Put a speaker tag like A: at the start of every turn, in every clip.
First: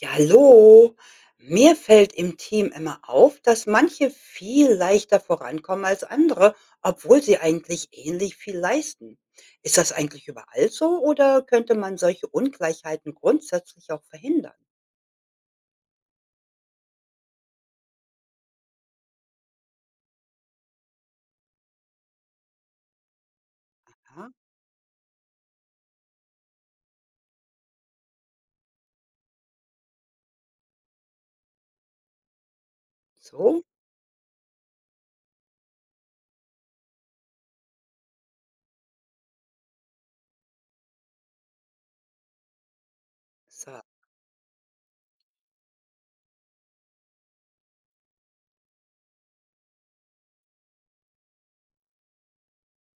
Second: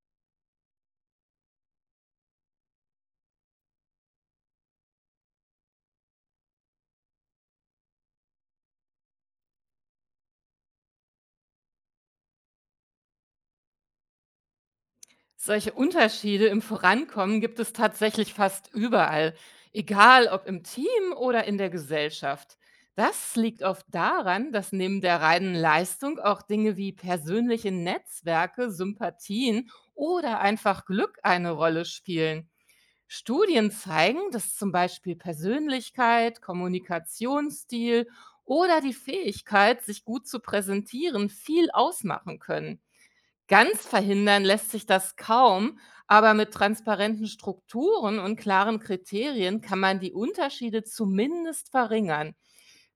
A: Ja, hallo. Mir fällt im Team immer auf, dass manche viel leichter vorankommen als andere, obwohl sie eigentlich ähnlich viel leisten. Ist das eigentlich überall so oder könnte man solche Ungleichheiten grundsätzlich auch verhindern?
B: Solche Unterschiede im Vorankommen gibt es tatsächlich fast überall, egal ob im Team oder in der Gesellschaft. Das liegt oft
A: Ja,
B: daran, dass neben der reinen Leistung auch Dinge wie persönliche Netzwerke, Sympathien oder einfach Glück eine Rolle spielen.
A: so ist das.
B: Studien zeigen, dass zum Beispiel Persönlichkeit, Kommunikationsstil oder die Fähigkeit, sich gut zu präsentieren, viel ausmachen können.
A: So.
B: Ganz verhindern lässt sich das kaum, aber mit transparenten Strukturen und klaren Kriterien kann man die Unterschiede zumindest verringern.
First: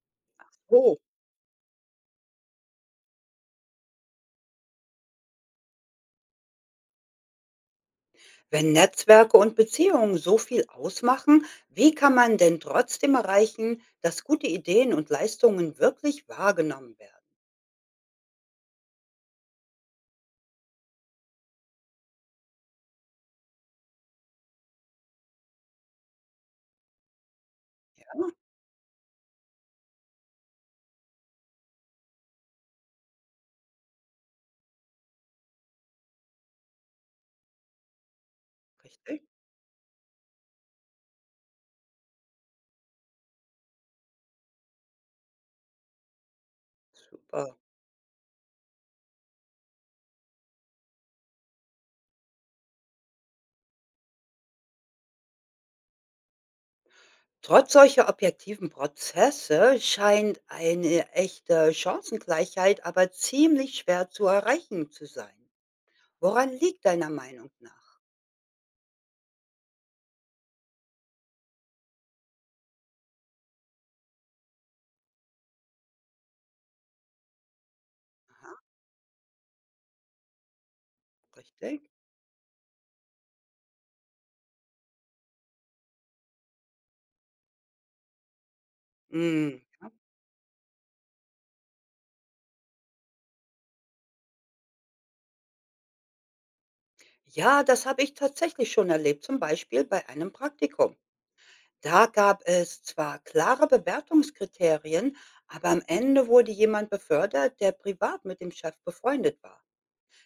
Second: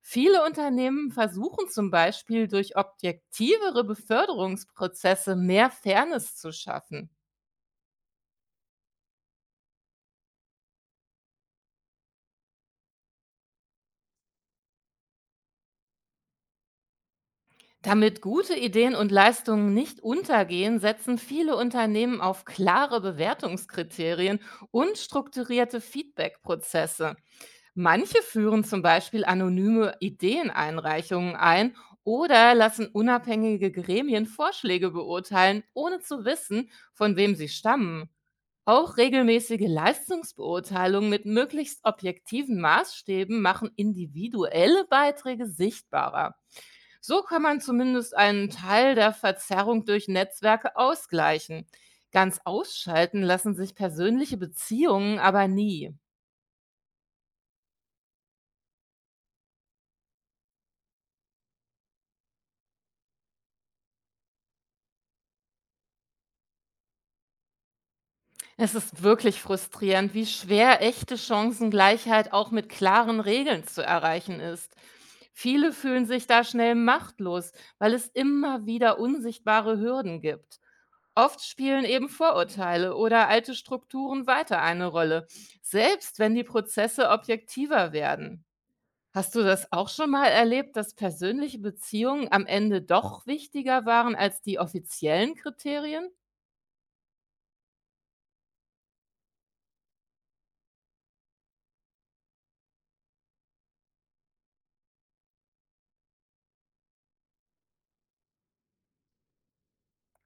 B: Viele
A: Oh,
B: Unternehmen versuchen zum Beispiel durch objektivere Beförderungsprozesse mehr Fairness zu schaffen.
A: wenn Netzwerke und Beziehungen so viel ausmachen, wie kann man denn trotzdem erreichen, dass gute Ideen und Leistungen wirklich wahrgenommen werden?
B: Damit gute Ideen und Leistungen nicht untergehen, setzen viele Unternehmen auf klare Bewertungskriterien und strukturierte Feedbackprozesse. Manche führen zum Beispiel anonyme Ideeneinreichungen ein oder lassen unabhängige Gremien Vorschläge beurteilen, ohne zu wissen, von wem sie stammen. Auch
A: Richtig?
B: regelmäßige Leistungsbeurteilungen mit möglichst objektiven Maßstäben machen individuelle Beiträge sichtbarer. So kann
A: Super.
B: man zumindest einen Teil der Verzerrung durch Netzwerke ausgleichen. Ganz ausschalten lassen sich persönliche Beziehungen aber nie.
A: Trotz solcher objektiven Prozesse scheint eine echte Chancengleichheit aber ziemlich schwer zu erreichen zu sein. Woran liegt deiner Meinung nach?
B: Es ist wirklich frustrierend, wie schwer echte Chancengleichheit auch mit klaren Regeln zu erreichen ist. Viele fühlen sich da schnell machtlos, weil es
A: Aha,
B: immer wieder unsichtbare Hürden gibt. Oft
A: richtig.
B: spielen eben Vorurteile oder alte Strukturen weiter eine Rolle, selbst wenn die Prozesse objektiver werden. Hast du
A: Mhm,
B: das auch
A: ja.
B: schon mal erlebt, dass persönliche Beziehungen am Ende doch wichtiger waren als die offiziellen Kriterien?
A: Ja, das habe ich tatsächlich schon erlebt, zum Beispiel bei einem Praktikum. Da gab es zwar klare Bewertungskriterien, aber am Ende wurde jemand befördert, der privat mit dem Chef befreundet war.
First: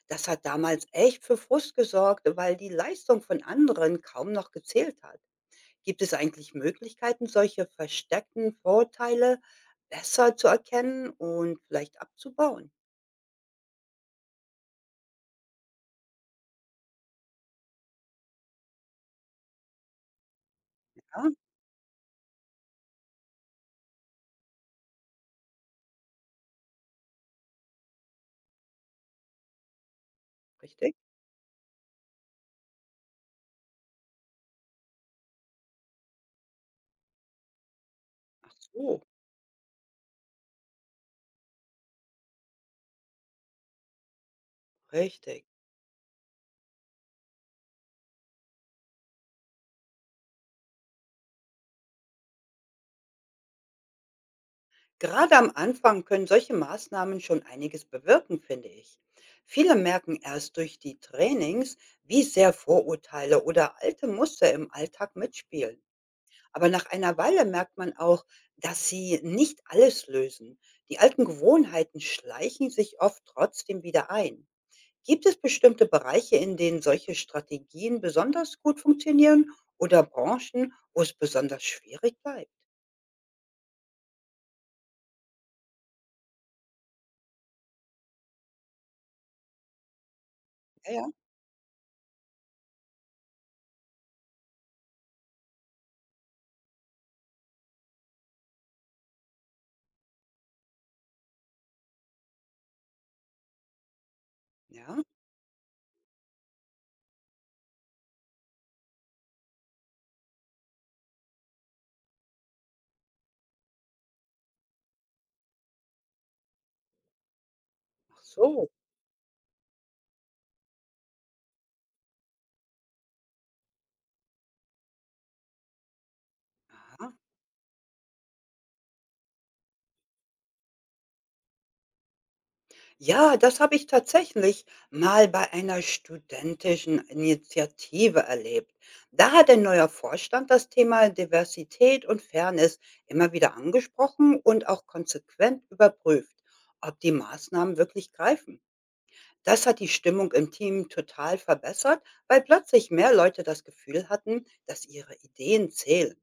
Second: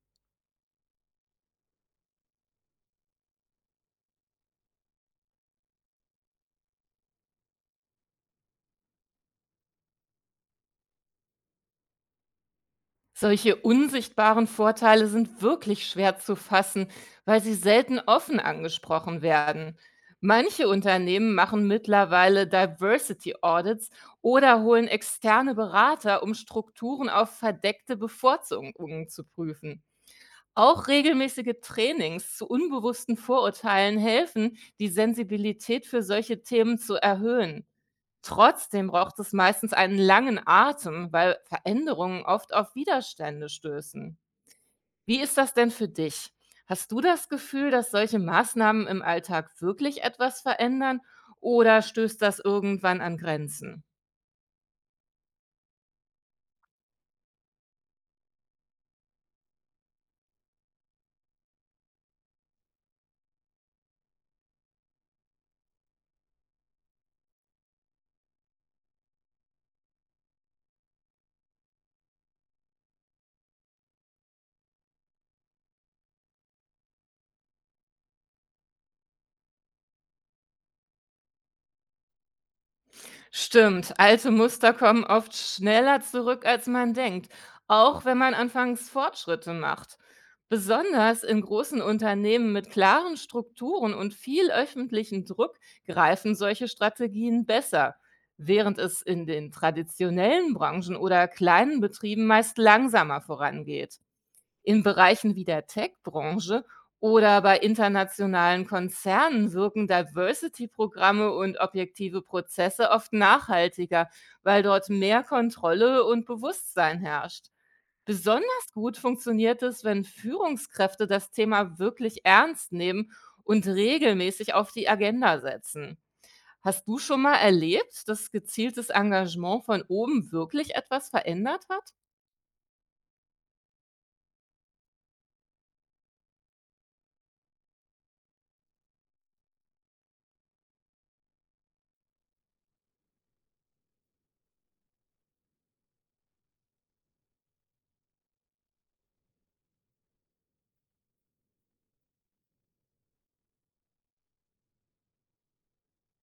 A: Das hat damals echt für Frust gesorgt, weil die Leistung von anderen kaum noch gezählt hat. Gibt es eigentlich Möglichkeiten, solche versteckten Vorurteile besser zu erkennen und vielleicht abzubauen?
B: Solche unsichtbaren Vorteile sind wirklich schwer zu fassen, weil sie selten offen angesprochen werden. Manche
A: Ja,
B: Unternehmen machen mittlerweile Diversity Audits oder holen externe Berater, um Strukturen auf verdeckte Bevorzugungen zu prüfen. Auch
A: richtig?
B: regelmäßige Trainings zu unbewussten Vorurteilen helfen, die Sensibilität für solche Themen zu erhöhen.
A: Ach
B: Trotzdem
A: so,
B: braucht es meistens einen langen Atem, weil Veränderungen oft auf Widerstände stößen. Wie ist
A: richtig.
B: das denn für dich? Hast du das Gefühl, dass solche Maßnahmen im Alltag wirklich etwas verändern oder stößt das irgendwann an Grenzen?
A: Gerade am Anfang können solche Maßnahmen schon einiges bewirken, finde ich. Viele merken erst durch die Trainings, wie sehr Vorurteile oder alte Muster im Alltag mitspielen. Aber nach einer Weile merkt man auch, dass sie nicht alles lösen. Die alten Gewohnheiten schleichen sich oft trotzdem wieder ein. Gibt es bestimmte Bereiche, in denen solche Strategien besonders gut funktionieren oder Branchen, wo es besonders schwierig bleibt?
B: Stimmt, alte Muster kommen oft schneller zurück, als man denkt, auch wenn man anfangs Fortschritte macht.
A: Ja, ja,
B: Besonders in großen Unternehmen mit klaren Strukturen und viel öffentlichen Druck greifen solche Strategien besser, während es in den traditionellen Branchen oder kleinen Betrieben meist langsamer vorangeht. In
A: ja.
B: Bereichen wie der Tech-Branche oder bei internationalen Konzernen wirken Diversity-Programme und objektive Prozesse oft nachhaltiger, weil dort mehr Kontrolle und Bewusstsein herrscht.
A: Ach so.
B: Besonders gut funktioniert es, wenn Führungskräfte das Thema wirklich ernst nehmen und regelmäßig auf die Agenda setzen. Hast du
A: Aha.
B: schon mal erlebt, dass gezieltes Engagement von oben wirklich etwas verändert hat?
A: Ja, das habe ich tatsächlich mal bei einer studentischen Initiative erlebt. Da hat ein neuer Vorstand das Thema Diversität und Fairness immer wieder angesprochen und auch konsequent überprüft, ob die Maßnahmen wirklich greifen. Das hat die Stimmung im Team total verbessert, weil plötzlich mehr Leute das Gefühl hatten, dass ihre Ideen zählen.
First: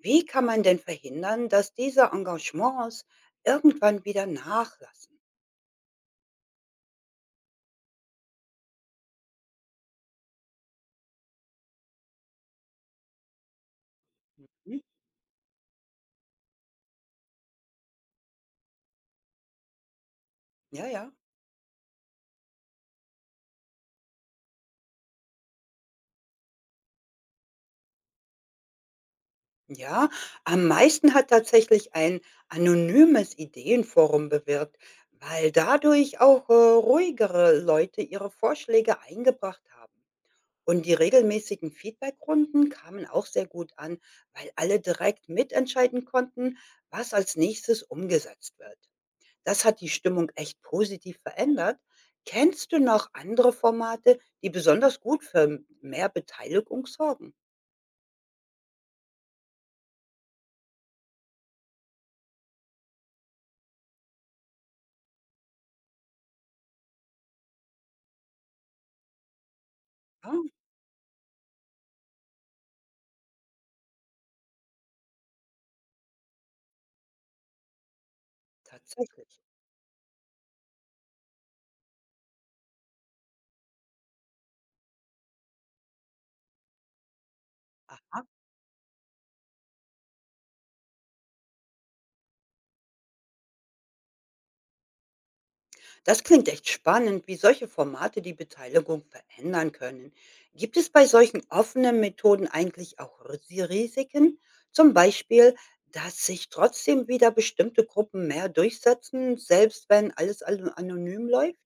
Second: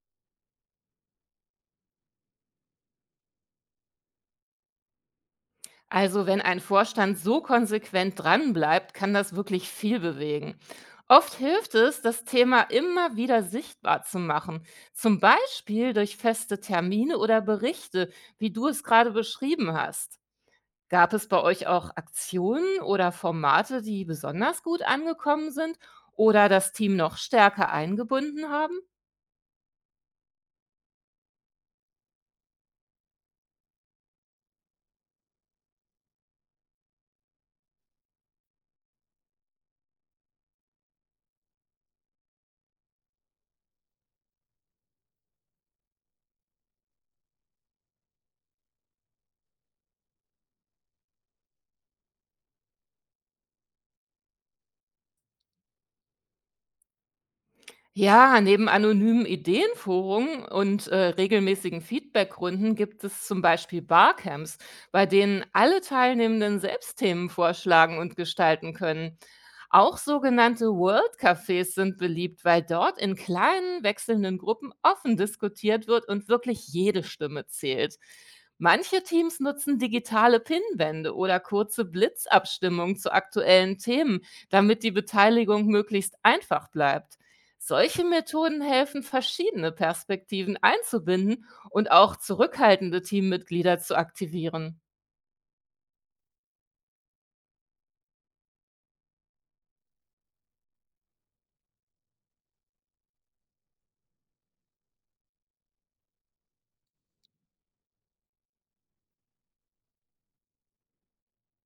A: Wie kann man denn verhindern, dass diese Engagements irgendwann wieder nachlassen?
B: Also wenn ein Vorstand so konsequent dranbleibt, kann das wirklich viel bewegen. Oft hilft es, das Thema immer wieder sichtbar zu machen,
A: Mhm.
B: zum Beispiel durch feste Termine oder Berichte, wie du es gerade beschrieben hast.
A: Ja, ja.
B: Gab es bei euch auch Aktionen oder Formate, die besonders gut angekommen sind oder das Team noch stärker eingebunden haben?
A: Ja, am meisten hat tatsächlich ein anonymes Ideenforum bewirkt, weil dadurch auch ruhigere Leute ihre Vorschläge eingebracht haben. Und die regelmäßigen Feedbackrunden kamen auch sehr gut an, weil alle direkt mitentscheiden konnten, was als nächstes umgesetzt wird. Das hat die Stimmung echt positiv verändert. Kennst du noch andere Formate, die besonders gut für mehr Beteiligung sorgen?
B: Ja, neben anonymen Ideenforen und regelmäßigen Feedbackrunden gibt es zum Beispiel Barcamps, bei denen alle Teilnehmenden selbst Themen vorschlagen und gestalten können. Auch
A: Ja,
B: sogenannte World Cafés sind beliebt, weil dort in kleinen, wechselnden Gruppen offen diskutiert wird und wirklich jede Stimme zählt. Manche
A: tatsächlich.
B: Teams nutzen digitale Pinwände oder kurze Blitzabstimmungen zu aktuellen Themen, damit die Beteiligung möglichst einfach bleibt. Solche
A: Aha.
B: Methoden helfen, verschiedene Perspektiven einzubinden und auch zurückhaltende Teammitglieder zu aktivieren.
A: Das klingt echt spannend, wie solche Formate die Beteiligung verändern können. Gibt es bei solchen offenen Methoden eigentlich auch Risiken? Zum Beispiel, dass sich trotzdem wieder bestimmte Gruppen mehr durchsetzen, selbst wenn alles anonym läuft?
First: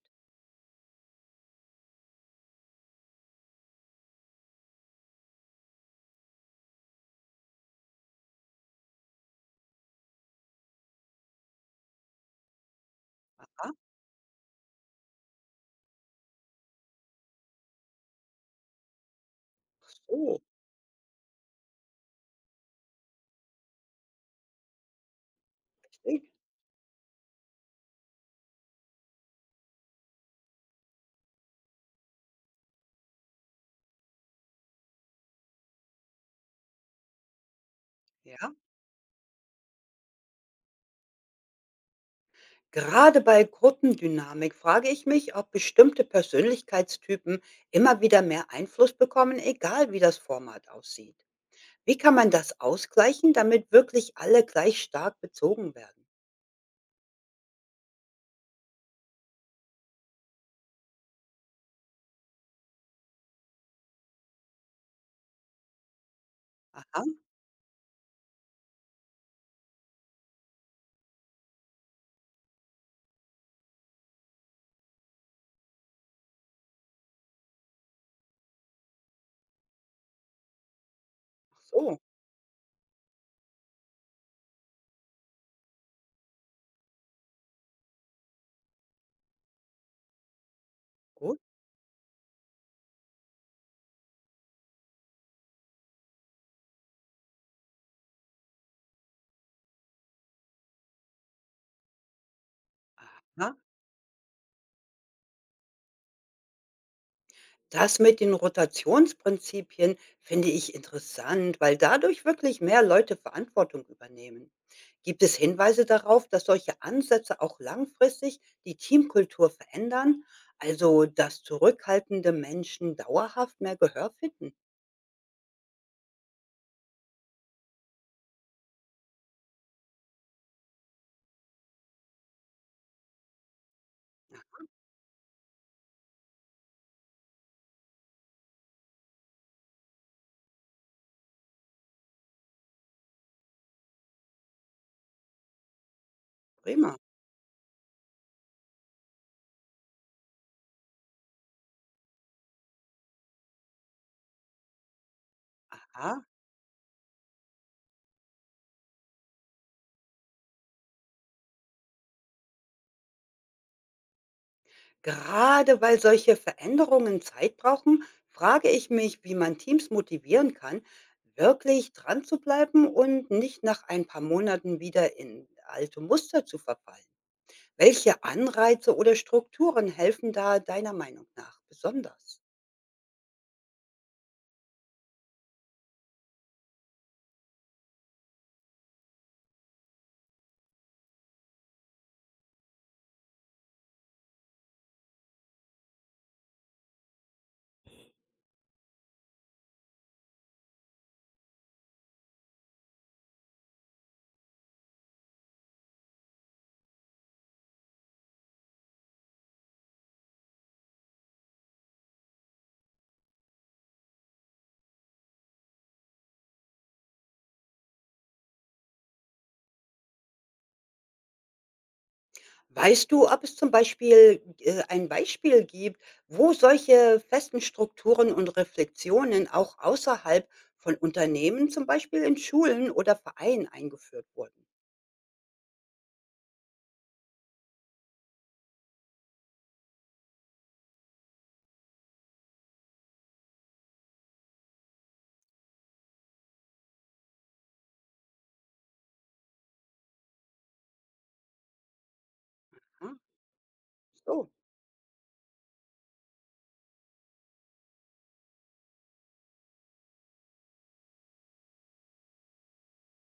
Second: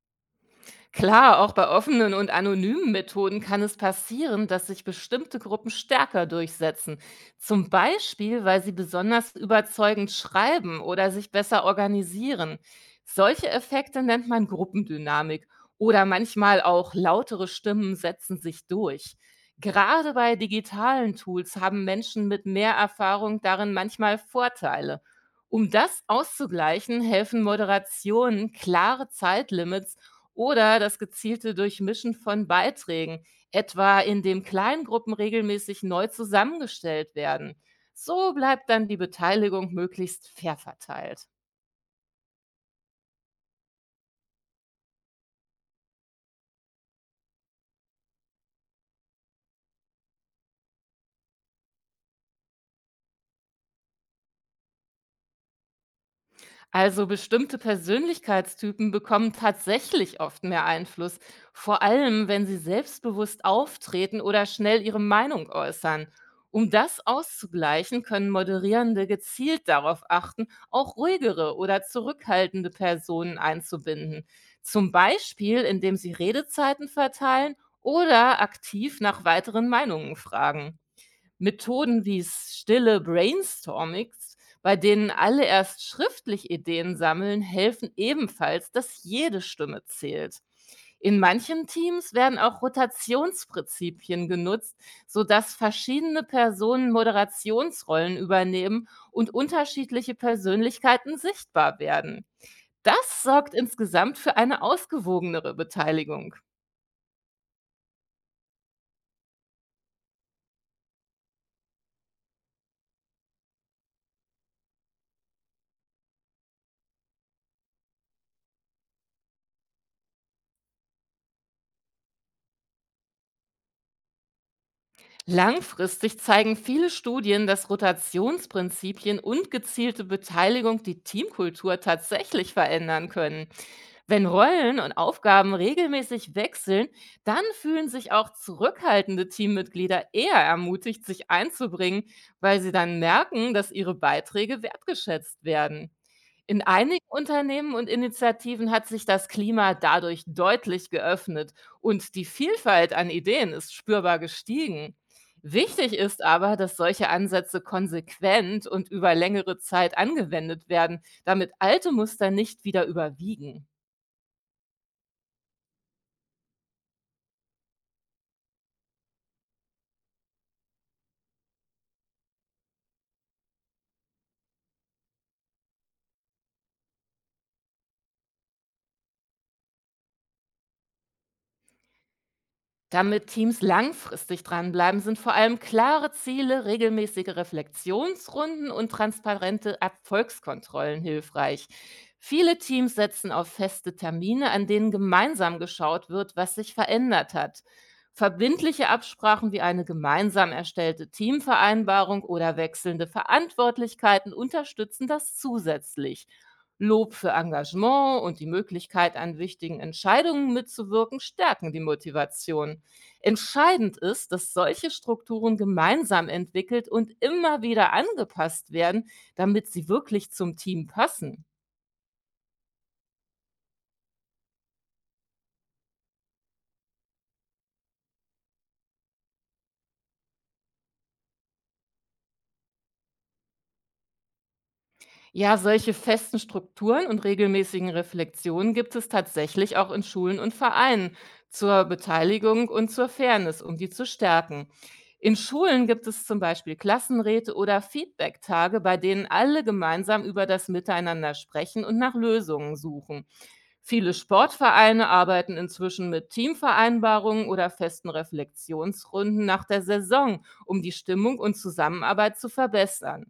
B: Klar, auch bei offenen und anonymen Methoden kann es passieren, dass sich bestimmte Gruppen stärker durchsetzen. Zum Beispiel, weil sie besonders überzeugend schreiben oder sich besser organisieren. Solche
A: Ach
B: Effekte nennt man Gruppendynamik oder manchmal auch lautere Stimmen setzen sich durch. Gerade bei
A: so,
B: digitalen Tools haben Menschen mit mehr Erfahrung darin manchmal Vorteile. Um das
A: verstehe,
B: auszugleichen, helfen Moderationen, klare Zeitlimits oder das gezielte Durchmischen von Beiträgen, etwa indem Kleingruppen regelmäßig neu zusammengestellt werden. So
A: ja.
B: bleibt dann die Beteiligung möglichst fair verteilt.
A: Gerade bei Gruppendynamik frage ich mich, ob bestimmte Persönlichkeitstypen immer wieder mehr Einfluss bekommen, egal wie das Format aussieht. Wie kann man das ausgleichen, damit wirklich alle gleich stark bezogen werden?
B: Also bestimmte Persönlichkeitstypen bekommen tatsächlich oft mehr Einfluss, vor allem wenn sie selbstbewusst auftreten oder schnell ihre Meinung äußern. Um
A: Aha,
B: das auszugleichen, können Moderierende gezielt darauf achten, auch ruhigere oder zurückhaltende Personen einzubinden. Zum Beispiel, indem sie Redezeiten verteilen oder aktiv nach weiteren Meinungen fragen.
A: so,
B: Methoden wie s stille Brainstormings, bei denen alle erst schriftlich Ideen sammeln, helfen ebenfalls, dass jede Stimme zählt. In
A: gut.
B: manchen Teams werden auch Rotationsprinzipien genutzt, sodass verschiedene Personen Moderationsrollen übernehmen und unterschiedliche Persönlichkeiten sichtbar werden. Das sorgt
A: Ja.
B: insgesamt für eine ausgewogenere Beteiligung.
A: Das mit den Rotationsprinzipien finde ich interessant, weil dadurch wirklich mehr Leute Verantwortung übernehmen. Gibt es Hinweise darauf, dass solche Ansätze auch langfristig die Teamkultur verändern, also dass zurückhaltende Menschen dauerhaft mehr Gehör finden?
B: Langfristig zeigen viele Studien, dass Rotationsprinzipien und gezielte Beteiligung die Teamkultur tatsächlich verändern können. Wenn Rollen und Aufgaben regelmäßig wechseln, dann fühlen sich auch zurückhaltende Teammitglieder eher ermutigt, sich einzubringen, weil sie dann merken, dass ihre Beiträge wertgeschätzt werden. In
A: Prima.
B: einigen Unternehmen und Initiativen hat sich das Klima dadurch deutlich geöffnet und die Vielfalt an Ideen ist spürbar gestiegen. Wichtig ist
A: Aha.
B: aber, dass solche Ansätze konsequent und über längere Zeit angewendet werden, damit alte Muster nicht wieder überwiegen.
A: Gerade weil solche Veränderungen Zeit brauchen, frage ich mich, wie man Teams motivieren kann, wirklich dran zu bleiben und nicht nach ein paar Monaten wieder in alte Muster zu verfallen. Welche Anreize oder Strukturen helfen da deiner Meinung nach besonders?
B: Damit Teams langfristig dranbleiben, sind vor allem klare Ziele, regelmäßige Reflexionsrunden und transparente Erfolgskontrollen hilfreich. Viele Teams setzen auf feste Termine, an denen gemeinsam geschaut wird, was sich verändert hat. Verbindliche Absprachen wie eine gemeinsam erstellte Teamvereinbarung oder wechselnde Verantwortlichkeiten unterstützen das zusätzlich. Lob für Engagement und die Möglichkeit, an wichtigen Entscheidungen mitzuwirken, stärken die Motivation. Entscheidend ist, dass solche Strukturen gemeinsam entwickelt und immer wieder angepasst werden, damit sie wirklich zum Team passen.
A: Weißt du, ob es zum Beispiel ein Beispiel gibt, wo solche festen Strukturen und Reflexionen auch außerhalb von Unternehmen, zum Beispiel in Schulen oder Vereinen eingeführt wurden?
B: Ja, solche festen Strukturen und regelmäßigen Reflexionen gibt es tatsächlich auch in Schulen und Vereinen zur Beteiligung und zur Fairness, um die zu stärken. In Schulen gibt es zum Beispiel Klassenräte oder Feedback-Tage, bei denen alle gemeinsam über das Miteinander sprechen und nach Lösungen suchen. Viele
A: So,
B: Sportvereine arbeiten inzwischen mit Teamvereinbarungen oder festen Reflexionsrunden nach der Saison, um die Stimmung und Zusammenarbeit zu verbessern.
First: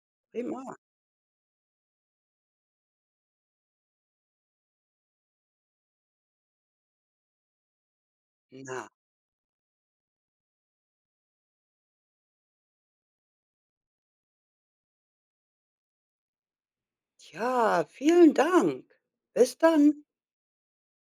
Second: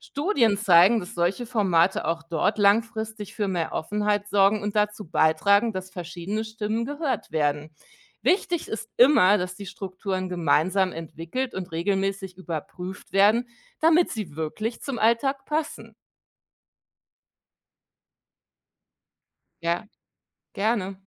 B: Studien
A: prima.
B: zeigen, dass solche Formate auch dort langfristig für mehr Offenheit sorgen und dazu beitragen, dass verschiedene Stimmen gehört werden. Wichtig
A: Na,
B: ist immer, dass die Strukturen gemeinsam entwickelt und regelmäßig überprüft werden, damit sie wirklich zum Alltag passen.
A: ja, vielen Dank. Bis
B: Ja,
A: dann.
B: gerne.